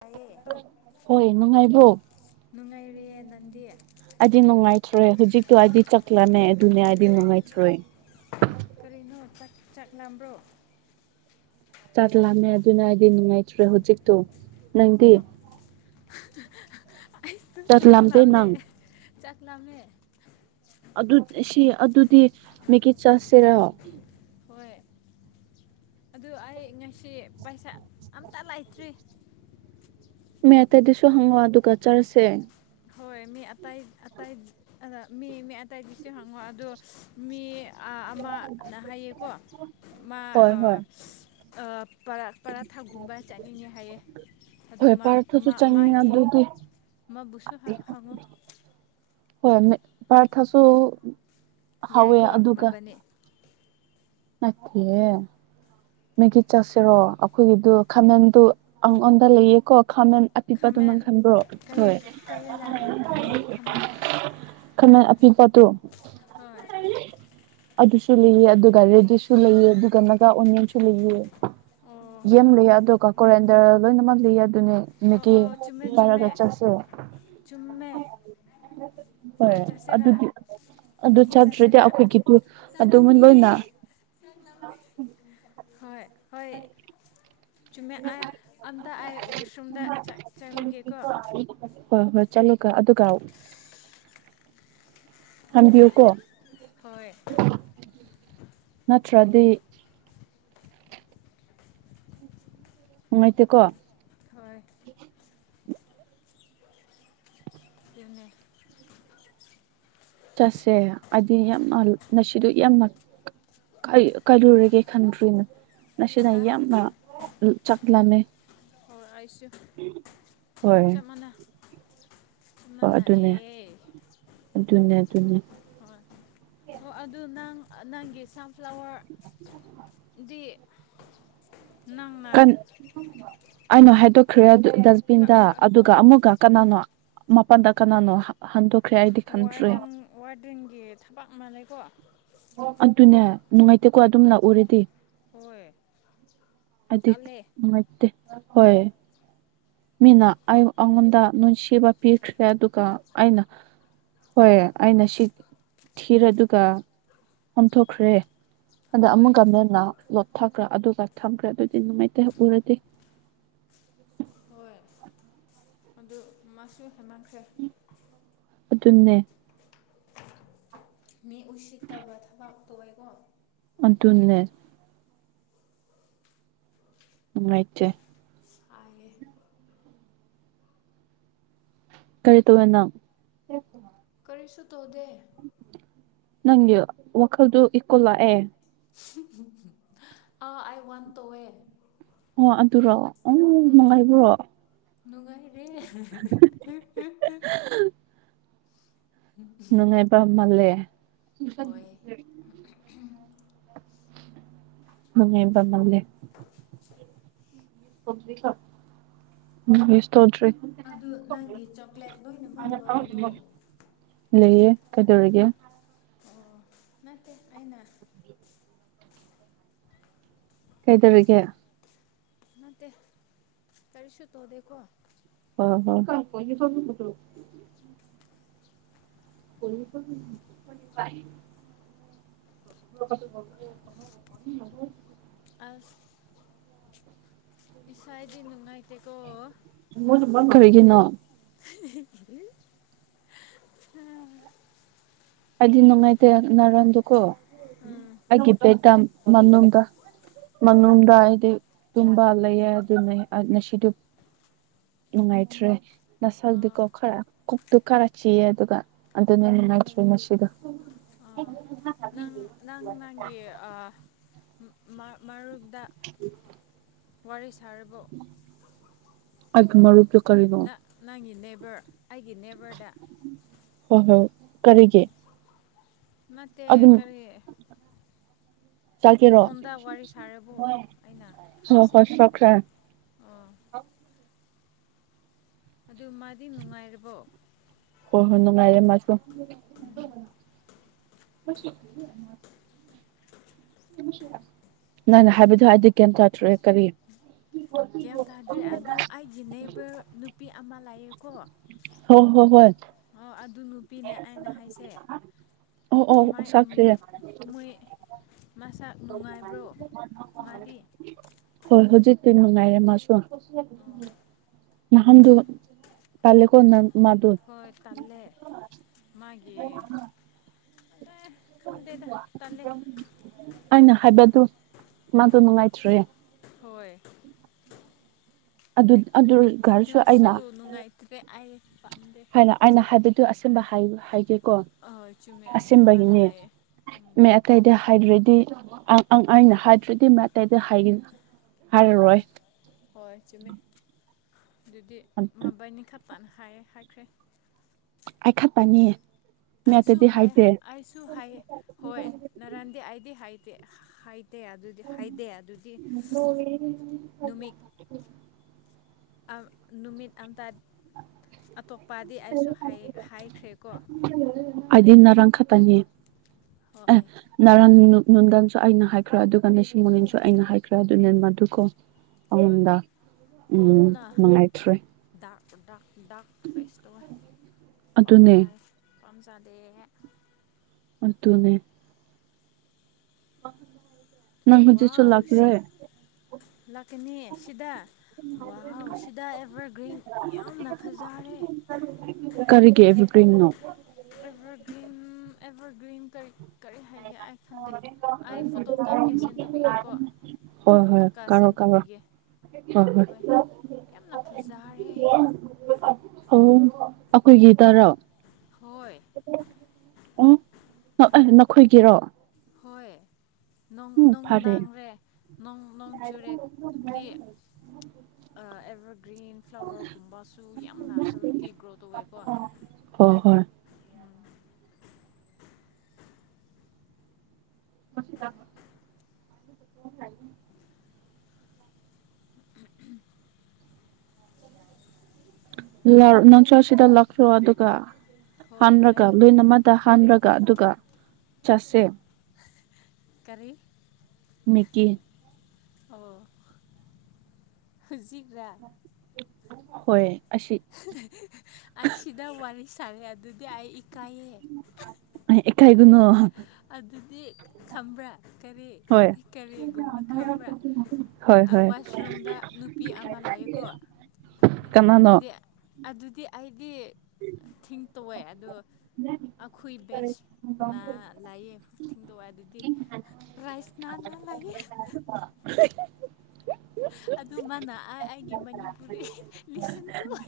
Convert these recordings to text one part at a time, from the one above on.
ꯇꯥꯏꯌꯦ [unintelligible] ꯍꯣꯏ ꯅꯨꯡꯉꯥꯏꯕ꯭ꯔꯣ ꯄꯦꯌꯦꯅꯟꯗꯦ꯫ ꯑꯩꯗꯤ ꯅꯨꯡꯉꯥꯏꯇ꯭ꯔꯦ ꯍꯧꯖꯤꯛꯇꯣ ꯑꯩꯗꯤ ꯆꯥꯛ ꯂꯥꯝꯃꯦ ꯑꯗꯨꯅꯦ ꯑꯩꯗꯤ ꯅꯨꯡꯉꯥꯏꯇ꯭ꯔꯦ꯫ ꯀꯔꯤꯅꯣ ꯆꯥꯛ ꯆꯥꯛ ꯂꯥꯝꯕ꯭ꯔꯣ꯫ ꯆꯛ ꯂꯥꯝꯃꯦ ꯑꯗꯨꯅ ꯑꯩꯗꯤ ꯅꯨꯡꯉꯥꯏꯇ꯭ꯔꯦ ꯍꯧꯖꯤꯛꯇꯣ ꯅꯪꯗꯤ꯫ [unintelligible] ꯆꯥꯛ ꯂꯥꯝꯗꯦ ꯅꯪ꯫ ꯆꯥꯛꯂꯥꯝꯃꯦ꯫ ꯑꯗꯨ ꯁꯤ ꯑꯗꯨꯗꯤ ꯃꯦꯒꯤ ꯆꯥꯁꯤꯔꯣ꯫ ꯍꯣꯏ ꯑꯗꯨ ꯑꯩ ꯉꯁꯤ ꯄꯩꯁꯥ ꯑꯝꯇ ꯂꯩꯇ꯭ꯔꯤ꯫ ꯃꯦꯇꯥꯗꯁꯨ ꯍꯪꯉꯣ ꯑꯗꯨꯒ ꯆꯥꯁꯦ꯫ ꯍꯣꯏ ꯃꯤ ꯑꯇꯩ ꯑꯇꯩ ꯃꯤ ꯃꯤ ꯑꯇꯩꯗꯁꯨ ꯍꯪꯉꯣ ꯑꯗꯨ ꯃꯤ ꯑ ꯑꯃꯅ ꯍꯥꯏꯌꯦꯀꯣ ꯃꯥ ꯍꯣꯏ ꯑ ꯍꯣꯏ ꯑ꯫ ꯄꯔꯥ ꯄꯔꯥꯊꯥꯒꯨꯝꯕ ꯆꯥꯅꯤꯡꯉꯦ ꯍꯥꯏꯌꯦ ꯑꯗꯨ ꯍꯣꯏ ꯄꯔꯥꯊꯥꯁꯨ ꯃꯥ ꯆꯪꯉꯦ ꯃꯥꯒꯤ ꯑꯗꯨꯗꯤ ꯃꯥꯕꯨꯁꯨ ꯍꯥ ꯍꯪꯉꯣ꯫ ꯍꯣꯏ [unintelligible] ꯄꯥꯔꯊꯤꯁꯨ ꯌꯥꯏꯀꯣ ꯃꯥꯕꯅꯤ꯫ ꯅꯠꯇꯦꯍꯦ ꯃꯦꯒꯤ ꯆꯥꯁꯤꯔꯣ ꯑꯩꯈꯣꯏꯒꯤꯗꯨ ꯈꯥꯃꯦꯟꯗꯨ ꯑꯩꯉꯣꯟꯗ ꯂꯩꯌꯦꯀꯣ ꯈꯥꯃꯦꯟ꯫ ꯑꯄꯤꯛꯄꯗꯨ ꯅꯪ ꯈꯥꯃꯦꯟ ꯈꯟꯕ꯭ꯔꯣ ꯀꯩ ꯍꯣꯏ ꯀꯩ ꯂꯩꯔꯦ ꯂꯩꯌꯦ ꯈꯥꯃꯦꯟ [unintelligible] ꯈꯥꯃꯦꯟ꯫ ꯄꯤꯛꯄꯇꯨ ꯍꯣꯏ [unintelligible] ꯑꯗꯨꯁ [unintelligible] ꯑꯗꯨꯒ ꯀꯦꯁꯨ ꯂꯩꯑꯦ ꯑꯗꯨꯒ ꯅꯒꯥ ꯑꯣꯅꯤꯌꯟꯁꯨ ꯂꯩꯑꯦ꯫ ꯑꯣ ꯌꯦꯝ ꯂꯩꯌꯥ [unintelligible] ꯀꯦꯔꯤꯌꯥꯟꯗꯔ ꯂꯣꯏꯅꯃꯛ ꯂꯩꯌꯦ꯫ ꯑꯗꯨꯅꯦ ꯑꯣ ꯑꯣ ꯆꯨꯝꯃꯦ [unintelligible] ꯆꯨꯝꯃꯦ ꯄꯥꯏꯔꯒ ꯆꯠꯁꯦ ꯆꯨꯝꯃꯦ ꯍꯣꯏ ꯑꯗꯨꯗꯤ ꯑꯗꯨ ꯃꯦꯒꯤ ꯆꯠꯇ꯭ꯔꯗꯤ ꯆꯥꯁꯤꯔꯥ ꯑꯩꯈꯣꯏꯒꯤꯗꯨ ꯆꯥꯅꯤꯡꯉꯦ [unintelligible] [unintelligible] ꯍꯣꯏ ꯍꯣꯏ꯫ ꯆꯨꯝꯃꯦ ꯑꯌꯥ ꯑꯝꯇ ꯑꯩ ꯋꯥꯁꯔꯨꯝꯗ ꯆꯠ ꯑꯁꯣꯝꯗ ꯆꯠꯂꯨꯒꯦꯀꯣ [unintelligible] ꯍꯣꯏ ꯍꯣꯏ ꯆꯠꯂꯨꯒ ꯑꯗꯨꯒ꯫ ꯍꯟꯕꯤꯌꯨꯀꯣ꯫ ꯍꯣꯏ꯫ ꯅꯠꯇ꯭ꯔꯗꯤ꯫ ꯅꯨꯡꯉꯥꯏꯇꯦꯀꯣ ꯍꯣꯏ [unintelligible] ꯆꯠꯁꯦ ꯍꯥꯏꯗꯤ ꯌꯥꯝꯅ ꯃꯁꯤꯗ ꯌꯥꯝꯅ ꯀꯥꯏꯂꯨꯔꯒꯦ ꯈꯟꯗ꯭ꯔꯤꯅ ꯅꯁꯤꯗ ꯍꯥ ꯌꯥꯝꯃ ꯆꯠꯂꯅꯦ ꯍꯣꯏ [unintelligible] ꯍꯣꯏ ꯃꯅꯥ ꯑꯗꯨꯅꯦ ꯑꯗꯨꯅꯦ ꯑꯗꯨꯅꯦ ꯍꯣꯏ ꯍ ꯑꯗꯨ ꯅꯪ ꯅꯪꯒꯤ ꯁꯟꯐ꯭ꯂꯥꯋꯔ ꯗꯤ ꯅꯪꯅ ꯀꯟ ꯑꯩꯅ ꯍꯥꯏꯗꯣꯛꯈ꯭ꯔꯦ ꯑꯗꯨ ꯗꯁꯕꯤꯟꯗ ꯑꯗꯨꯒ ꯑꯣ ꯑꯃꯨꯛꯒ ꯀꯅꯥꯅꯣ ꯃꯄꯥꯟꯗ ꯀꯅꯥꯅꯣ ꯍꯟꯗꯣ ꯋꯥꯔꯇꯟ ꯋꯥꯔꯗꯤꯟꯒꯤ ꯊꯕꯛ ꯑꯃ ꯂꯩꯩꯀꯣ ꯑꯗꯨꯅꯦ ꯅꯨꯡꯉꯥꯏꯇꯦꯀꯣ ꯑꯗꯨꯝ ꯎꯔꯗꯤ ꯍꯣꯏ ꯑꯗꯤꯛ ꯇꯜꯂꯦ ꯃ ꯗꯤ ꯍꯣꯏ ꯃꯤꯅ ꯑꯩ ꯑꯩꯉꯣꯟꯗ ꯅꯨꯡꯁꯤꯕ ꯄꯤꯈ꯭ꯔꯦ ꯑꯗꯨꯒ ꯑꯩꯅ ꯍꯣꯏ ꯑꯩꯅ ꯁꯤ ꯊꯤꯔꯦ ꯑꯗꯨꯒ ꯑꯣꯟꯊꯣꯛꯈ꯭ꯔꯦ ꯑꯗ ꯍꯣꯏ ꯑꯃꯨꯛꯀꯅꯗ ꯅ ꯂꯣꯠ ꯊꯈ꯭ꯔ ꯑꯗꯨ ꯊꯝꯈ꯭ꯔꯦ ꯑꯗꯨꯗꯤ ꯅꯨꯡꯉꯥꯏꯇ ꯎꯔꯗꯤꯦ ꯍꯣꯏ ꯑꯗꯨ ꯃꯥꯁꯨ ꯍꯦꯟꯃꯟꯈ꯭ꯔꯦ ꯑꯗꯨꯟꯅꯦ ꯃꯤ ꯎꯁꯤꯠꯇꯕ ꯊꯕꯛ ꯇꯣꯑꯀꯣ ꯑꯗꯨꯅꯦ [unintelligible] ꯏꯇꯦ ꯁꯥꯏ ꯌꯦ ꯀꯔꯤ ꯇꯧꯌꯦ ꯅꯪ ꯀꯔꯤꯁꯨ ꯇꯣꯗꯦ ꯅꯪꯒꯤ ꯋꯥꯈꯜꯗꯨ ꯏꯀꯣꯂ ꯂꯥꯛ ꯑꯦ ꯑ ꯑꯥꯏ ꯋꯥꯟ ꯇꯣꯋꯦ ꯑꯣ ꯑꯗꯨꯔꯣꯑꯣ ꯎ ꯅꯨꯡꯉꯥꯏꯕ꯭ꯔꯣ ꯅꯨꯉꯥꯏꯍꯦ [inaudible] ꯅꯨꯡꯉꯥꯏꯕ ꯃꯜꯂꯦ ꯁ ꯍꯣꯏ [unintelligible] ꯃꯃꯦꯕ ꯃꯥꯜꯦ ꯎꯝꯁ ꯇꯧꯗ꯭ꯔꯔꯤ ꯑꯗꯨ ꯅꯪꯒꯤ ꯆꯣꯀ꯭ꯂꯦꯠ ꯂꯣꯏꯅꯃꯛ ꯂꯣꯏꯔꯕꯣ ꯂꯩꯌꯦ ꯀꯩꯗꯧꯔꯒꯦ ꯑꯣ ꯅꯠꯇꯦ ꯑꯩꯅ ꯀꯩꯗꯧꯔꯤꯒ ꯅꯠꯇꯦ ꯇꯔꯤꯁꯨ ꯇꯣꯗꯦꯀꯣ ꯥꯏ ꯁ ꯀ ꯄ ꯁꯨ ꯑꯁ ꯏꯁꯁꯥꯏꯗꯤꯅꯅ ꯃꯁꯨ ꯃ ꯈꯔꯔꯤꯒꯅ ꯑꯗꯤꯤꯟ ꯅꯪꯥꯏꯇ ꯅꯔꯟꯗꯨꯀꯣ ꯎꯝ ꯍꯥꯏꯒꯤ ꯄꯦ ꯀꯝ ꯃꯅꯨꯡꯗ ꯃꯅꯨꯡꯗ ꯑꯩꯗꯤ ꯇꯨꯝꯕ ꯂꯩꯌꯦ ꯑꯗꯨꯅꯦ ꯉꯁꯤꯗꯤ ꯅꯨꯡꯉꯥꯏꯇ꯭ꯔꯦ ꯅ ꯑꯥ ꯆꯛꯗꯤꯀꯣ ꯈꯔ ꯑꯗꯨ ꯈꯔ ꯆꯤꯑ ꯑꯗꯨꯒ ꯑꯗꯨꯅ ꯉꯁꯤꯗꯣ ꯑ ꯅꯪ ꯅꯪ ꯅꯪꯒꯤ ꯃꯥ ꯃꯥꯔ [unintelligible] ꯋꯥꯔꯤꯁ ꯑ ꯃꯔꯔ ꯄ ꯀꯗ [unintelligible] ꯑꯩꯒꯤ ꯅꯦꯕꯔꯗ ꯍꯣꯏ ꯍꯣ ꯀꯔꯤꯒꯦ ꯅꯠꯇꯦ ꯀꯔꯤ ꯆꯥꯒꯦꯔꯣ ꯐꯣꯟꯗ ꯋꯥꯔꯤ ꯁꯥꯔꯕꯣ ꯑꯩꯅ ꯍꯣꯏ ꯍꯥꯏꯁꯦ ꯍꯣꯏ ꯆꯥꯈ꯭ꯔꯦ ꯑꯣꯥ ꯑꯗꯨ ꯃꯥꯗꯤ ꯅꯨꯡꯉꯥꯏꯔꯕꯣ ꯍꯣꯏ ꯍꯣꯏ [unintelligible] ꯅꯅꯦ ꯍꯥꯏꯕꯗꯤ ꯍꯥꯏꯗꯤ ꯀꯩꯝ ꯇꯥꯊ꯭ꯔꯑꯦ ꯀꯔꯤ ꯀꯩ ꯇꯥꯗ꯭ꯔꯦ ꯑꯗꯨ ꯑꯩꯒꯤ ꯅꯩꯕ ꯅꯨꯄꯤ ꯑꯃ ꯂꯥꯛꯌꯦ ꯀꯣ ꯍꯣꯏ ꯍꯣꯏ ꯍꯣꯏ ꯑꯣ ꯑꯗꯨ ꯅꯨꯄꯤꯅꯦ ꯑꯩꯅ ꯍꯥꯏꯁꯦ ꯑꯣ ꯑꯣ ꯃꯥꯏ ꯆꯥꯈ꯭ꯔꯦ ꯃꯣꯏ ꯃꯁꯛ ꯅꯨꯡꯉꯥꯏꯕ꯭ꯔꯣ ꯃꯥꯗꯤ ꯍꯣꯏ ꯍꯧꯖꯤꯛ ꯑꯗꯨ ꯅꯨꯡꯉꯥꯏꯔꯦ ꯃꯥꯁꯨ ꯑꯣ ꯅꯍꯥꯟꯗꯨ ꯇꯥꯂꯦꯀꯣꯟ ꯅꯪ ꯃꯥꯗꯨ ꯍꯣꯏ ꯇꯂꯦ ꯃꯥꯒꯤ ꯈꯪꯗꯦꯗ ꯇꯜꯂꯦ ꯑꯩꯅ ꯍꯥꯏꯕꯗꯨ ꯃꯥꯗꯨ ꯅꯨꯡꯉꯥꯏꯇ꯭꯭ꯔꯦ ꯍꯣꯏ ꯑꯗꯨ ꯑꯦ ꯑꯦꯛꯇꯤ ꯑꯗꯨꯒꯔꯁꯨ ꯇꯤꯠꯁꯨ ꯑꯩꯅ ꯅꯨꯡꯉꯥꯏꯇꯦ ꯑ ꯍꯥꯏꯅ ꯑꯩꯅ ꯍꯥꯏꯕꯗꯨ ꯑꯁ ꯍꯥꯏ ꯍꯦ ꯀꯣ ꯑꯍꯣꯏ ꯆꯨꯝꯃꯦ ꯑꯁꯦꯡꯕꯅ ꯑꯁꯕꯒꯤꯅꯦ ꯍꯥꯏꯌꯦ ꯃ ꯑꯇꯩꯗ ꯍꯥꯏꯗ꯭ꯔꯗꯤ ꯑꯩꯅ ꯍꯥꯏꯗ꯭ꯔꯗꯤ ꯃꯇꯇꯩꯗ ꯍꯥꯏꯒꯅ ꯍꯣꯏ ꯍꯣꯏ ꯍ ꯆꯨꯝꯃꯦ ꯑꯗꯨꯗꯤ ꯃꯕꯥꯅꯤ ꯈ ꯇꯅ ꯍꯥꯏ ꯍꯥꯏꯈ꯭ꯔꯦ ꯑ ꯈꯠ ꯇꯅꯤ ꯑꯩꯁꯨ ꯍꯥꯏ ꯑꯩꯁꯨ ꯍꯥꯏ ꯍꯣꯏ ꯅꯔꯥꯟꯗꯤ ꯑꯩꯗꯤ ꯍꯥꯏꯗꯦ ꯍꯥꯏꯥꯏ ꯐꯠꯇꯦ ꯑꯗꯨꯗꯤ ꯍꯥꯏꯗꯦ ꯑꯗꯨꯗꯤ ꯅꯨꯃꯤꯠ ꯅꯨꯃꯤꯠ ꯑꯗꯥ ꯑꯇꯣꯞꯄꯗꯤ ꯑꯩꯁꯨ ꯍꯥꯏꯈ꯭ꯔꯦꯀꯣ ꯍꯥꯏꯗꯤ ꯅꯔꯥꯡ ꯈꯛꯇꯅꯤ ꯑ ꯍꯣꯏ ꯅꯔ ꯅꯨꯡꯗꯟꯁꯨ ꯑꯩꯅ ꯍꯥꯏꯈ꯭ꯔꯦ ꯑꯗꯨꯒ ꯂꯤꯁꯤꯡ ꯃꯅꯤꯟꯁꯨ ꯑꯩꯅ ꯍꯥꯏꯈ꯭ꯔꯦ ꯑꯗꯨꯅꯤ ꯃꯗꯨꯀꯣ ꯍꯣꯏ ꯑꯗ ꯎꯝ ꯃꯉꯥꯏꯇ꯭ꯔꯔꯤ ꯆꯗꯥ ꯥꯛ ꯐꯦꯁꯇ ꯑꯗꯨꯅꯦ ꯄꯝꯗ ꯄꯝꯖꯗꯦ ꯇꯅꯦ ꯑ ꯅꯪ ꯍꯧꯖꯤꯦ ꯋꯥꯎ ꯆꯣꯜꯈ꯭ꯔꯦ ꯁꯤ ꯂꯥꯛꯀꯅꯤ ꯁꯤꯗ ꯋꯥꯍꯥꯎꯁꯤꯗ ꯑꯦꯚꯔꯒ꯭ꯔꯤꯟ ꯌꯥꯝꯅ ꯐꯖꯔꯦ ꯄꯅꯣ ꯑꯦꯚꯔꯒ꯭ꯔꯤꯝ ꯑꯦꯚꯔ ꯭ꯔꯤꯟ ꯇꯥꯏ ꯐꯣꯇꯣ ꯀꯥꯞꯀꯦ ꯁꯦꯟ ꯇꯧꯕꯤꯒꯦꯀꯣ ꯍ ꯍꯣꯏ ꯀꯞꯄꯀꯥ ꯀꯥꯣ ꯁꯦꯟ ꯀꯥꯣ ꯇꯧꯕꯤꯒꯦ ꯍ ꯍ ꯍꯣꯏ ꯌꯥꯝꯅ ꯐꯖꯔꯦ ꯑ ꯑꯩꯈꯣꯏꯒꯤ ꯇꯔꯥ ꯍꯣꯏ ꯎ ꯈꯣꯏꯒꯤꯔꯣ ꯅꯨꯡ ꯐꯔꯦ ꯅꯨꯡꯗꯥꯥꯡ ꯔꯦ ꯣꯡ ꯅꯣꯡ ꯆꯨꯔꯦꯗꯤ ꯑꯦꯕꯔ ꯒ꯭ꯔꯤꯟ ꯐ꯭ꯂꯥꯋꯔꯒꯨꯝꯕꯁꯨ ꯌꯥꯝꯅ ꯍꯦꯜꯗꯤꯤ ꯒ꯭ꯔꯣ ꯇꯧꯋꯦꯀꯣ ꯍꯣꯏ ꯍꯣꯏ ꯎ ꯃꯁꯗ ꯅꯪꯁ ꯁꯤꯗ ꯂꯥꯛꯈꯣ ꯑꯗꯨꯒ ꯍꯣꯏ ꯑꯩ ꯍꯜꯔꯒ ꯂꯣꯏꯟ ꯂꯥꯛꯀꯅꯤ ꯑꯃꯗ ꯍꯟꯔꯒ ꯑꯗꯨꯒ ꯆꯥꯁꯦ ꯀꯔꯤ ꯃꯀꯤ ꯑꯣ ꯍꯧꯖꯤꯒ꯭ꯔꯥ ꯍꯣꯏ ꯑꯁꯤ ꯑꯩ ꯁꯤꯗ ꯋꯥꯔꯤꯂꯤꯁꯤ ꯆꯂꯦ ꯑꯗꯨꯗꯤ ꯑꯩ ꯏꯀꯥꯏꯑꯦ ꯑꯦ ꯀꯥꯏꯗꯨꯅꯣ ꯑꯗꯨꯗꯤ ꯈꯪꯕ꯭ꯔꯥ ꯀꯔꯤ ꯍꯣꯏ ꯀꯔꯤꯒꯨꯝꯕ ꯈꯪꯕ꯭ꯔ ꯍꯣꯏ ꯍꯣꯏ ꯋꯥꯁꯔꯨꯝꯗ ꯅꯨꯄꯤ ꯑꯃ ꯂꯥꯛꯑꯀꯣ ꯀꯅꯥꯅꯣ ꯑꯗꯨꯗꯤ ꯑꯗꯨꯗꯤ ꯑꯩ ꯒꯤꯗꯤ ꯊꯤꯡ ꯇꯧꯋꯦ ꯑꯗꯨ ꯑꯩꯈꯣꯏ ꯕꯦꯁꯅ ꯑ ꯊꯤꯡꯗꯣꯛꯑꯦ ꯑꯗꯨꯗꯤ ꯔꯥꯏꯁ ꯅꯥ ꯂꯑ [inaudible] ꯑꯩꯒꯤ ꯃꯅꯤꯄꯨꯔꯤ ꯂꯤꯁꯟ ꯇꯧꯋꯦ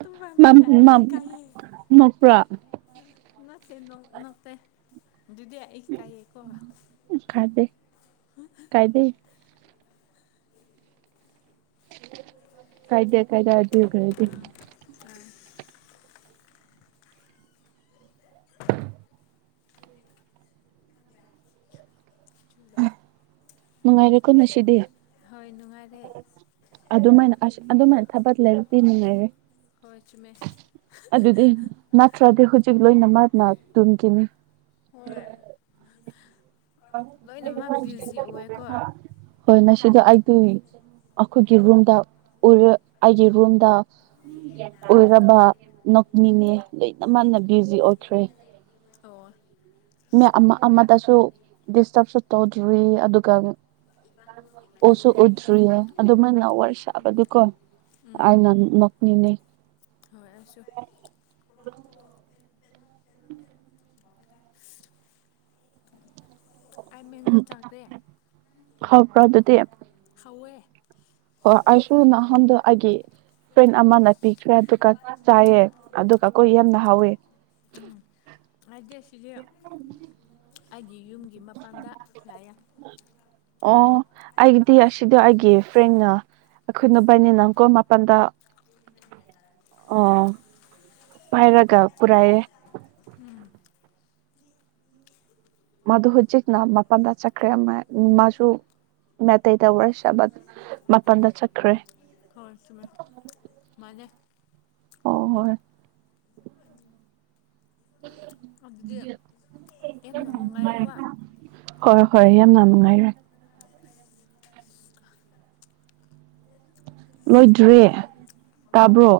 ꯇꯨꯃ ꯃ ꯃꯝ ꯑ ꯃꯝ ꯀꯥꯏ ꯅꯣꯛꯄ꯭ꯔꯥ ꯅ ꯅꯠꯇꯦ ꯗꯨꯗꯤꯌꯥ ꯑꯦꯀꯏꯀ ꯀꯥꯏꯗ ꯀꯥꯏꯗꯦ ꯀꯥꯏꯗ ꯑꯗꯨ ꯑꯣꯏꯒꯗꯤ ꯑꯥ ꯆꯨꯂꯦ ꯅꯨꯡꯉꯥꯏꯔꯦꯀꯣ ꯅꯁꯤꯗꯤ ꯅꯨꯡꯉꯥꯏꯔꯦ ꯑꯗꯨꯃꯥꯏꯅ ꯑꯁ ꯑꯗꯨꯃꯥꯏꯅ ꯊꯕꯛ ꯂꯩꯔꯗꯤꯤ ꯉꯥꯏꯔꯦ ꯍꯣꯏ ꯆꯨꯝꯃꯦ ꯑꯗꯨꯗꯤ ꯅꯠꯇ꯭ꯔꯗꯤ ꯍꯧꯖꯤꯛ ꯂꯣꯏꯅꯃꯛꯅ ꯇꯨꯝꯈꯤꯅꯤ ꯍꯣꯏ ꯂꯣꯏꯅꯃꯛ ꯕ꯭ꯌꯨꯖꯤ ꯑꯣꯏꯌꯦꯀꯣ ꯑꯣ ꯍꯣꯏ ꯅ ꯁꯤꯗ ꯑꯩꯗꯤ ꯑꯩꯈꯣꯏꯒꯤ ꯔꯨꯝꯗꯔ ꯑꯩꯒꯤ ꯔꯨꯝꯗ ꯑꯣꯏꯔꯕ ꯅꯣꯛꯅꯤꯅꯦ ꯂꯣꯏꯅ ꯃꯥꯟꯅ ꯕꯤ ꯖꯤ ꯑꯣꯈ꯭ꯔꯦ ꯑꯣ [unintelligible] ꯃꯤ ꯑꯃ ꯑꯃꯗꯁꯨ ꯗꯤꯁꯇꯔꯕꯁꯨ ꯇꯧꯗ꯭ꯔꯤ ꯑꯗꯨꯒ ꯑꯣꯁꯨ ꯎꯗ꯭ꯔꯤꯌꯦ ꯑꯗꯨꯃꯥꯏꯅ ꯋꯥꯔꯤ ꯁꯥꯕꯗꯨꯀꯣ ꯑꯩꯅ ꯅꯣꯛꯅꯤꯡꯉꯩ ꯍꯣꯏ ꯑꯩꯁꯨ [unintelligible] ꯑꯩ ꯃꯦꯡꯒꯣ ꯆꯥꯈ꯭ꯔꯦ ꯍꯕ꯭ꯔ ꯑꯗꯨꯗꯤ ꯊꯧꯋꯦ [unintelligible] ꯑꯣ ꯑꯩꯁꯨ ꯅꯍꯣꯟꯗ ꯑꯩꯒꯤ ꯐ꯭ꯔꯦꯟ ꯑꯃꯅ ꯄꯤꯈ꯭ꯔꯦ ꯑꯗꯨꯒ ꯆꯥꯏꯌꯦ ꯑꯗꯨꯒ ꯀꫭ ꯌꯥꯝꯅ ꯍꯥꯎꯋꯤ ꯎꯝ ꯍꯥꯏ [unintelligible] ꯌꯨꯝꯒꯤ ꯃꯄꯥꯟꯗ ꯉꯥꯏꯌ‌ꯦ ꯑꯣ ꯑꯩꯒꯤꯗꯤ ꯑꯁꯤꯗ ꯑꯩꯒꯤ ꯐ꯭ꯔꯦꯡꯅ ꯑꯩꯈꯣꯏꯅ ꯕꯥꯏꯅꯤ ꯅꯪ ꯀꯣꯜ ꯃꯥꯄꯜꯗ ꯑꯣ ꯄꯥꯏꯔꯒ ꯄꯨꯔꯥꯏꯑꯦ ꯎꯝ ꯃꯗꯨ ꯍꯧꯖꯤꯛꯅ ꯃꯄꯜꯗ ꯆꯠꯈ꯭ꯔꯦ ꯃꯥꯁꯨ ꯃꯩꯇꯩꯗ ꯋꯥꯔꯤꯔꯁꯕ ꯃꯄꯜꯗ ꯆꯠꯈ꯭ꯔꯦ ꯍꯣꯏ ꯆꯨꯝꯃꯦ ꯃꯥꯅꯦ ꯍ ꯍꯣꯏ ꯑꯗꯨꯗꯤ ꯌꯥꯝꯅ ꯅꯨꯡꯉꯥꯏꯔꯦꯀꯣ ꯍꯣꯏ ꯍꯣꯏ ꯌꯥꯝꯅ ꯅꯨꯡꯉꯥꯏꯔꯦ ꯂꯣꯏꯗ꯭ꯔꯤ ꯇꯥꯕ꯭ꯔꯣ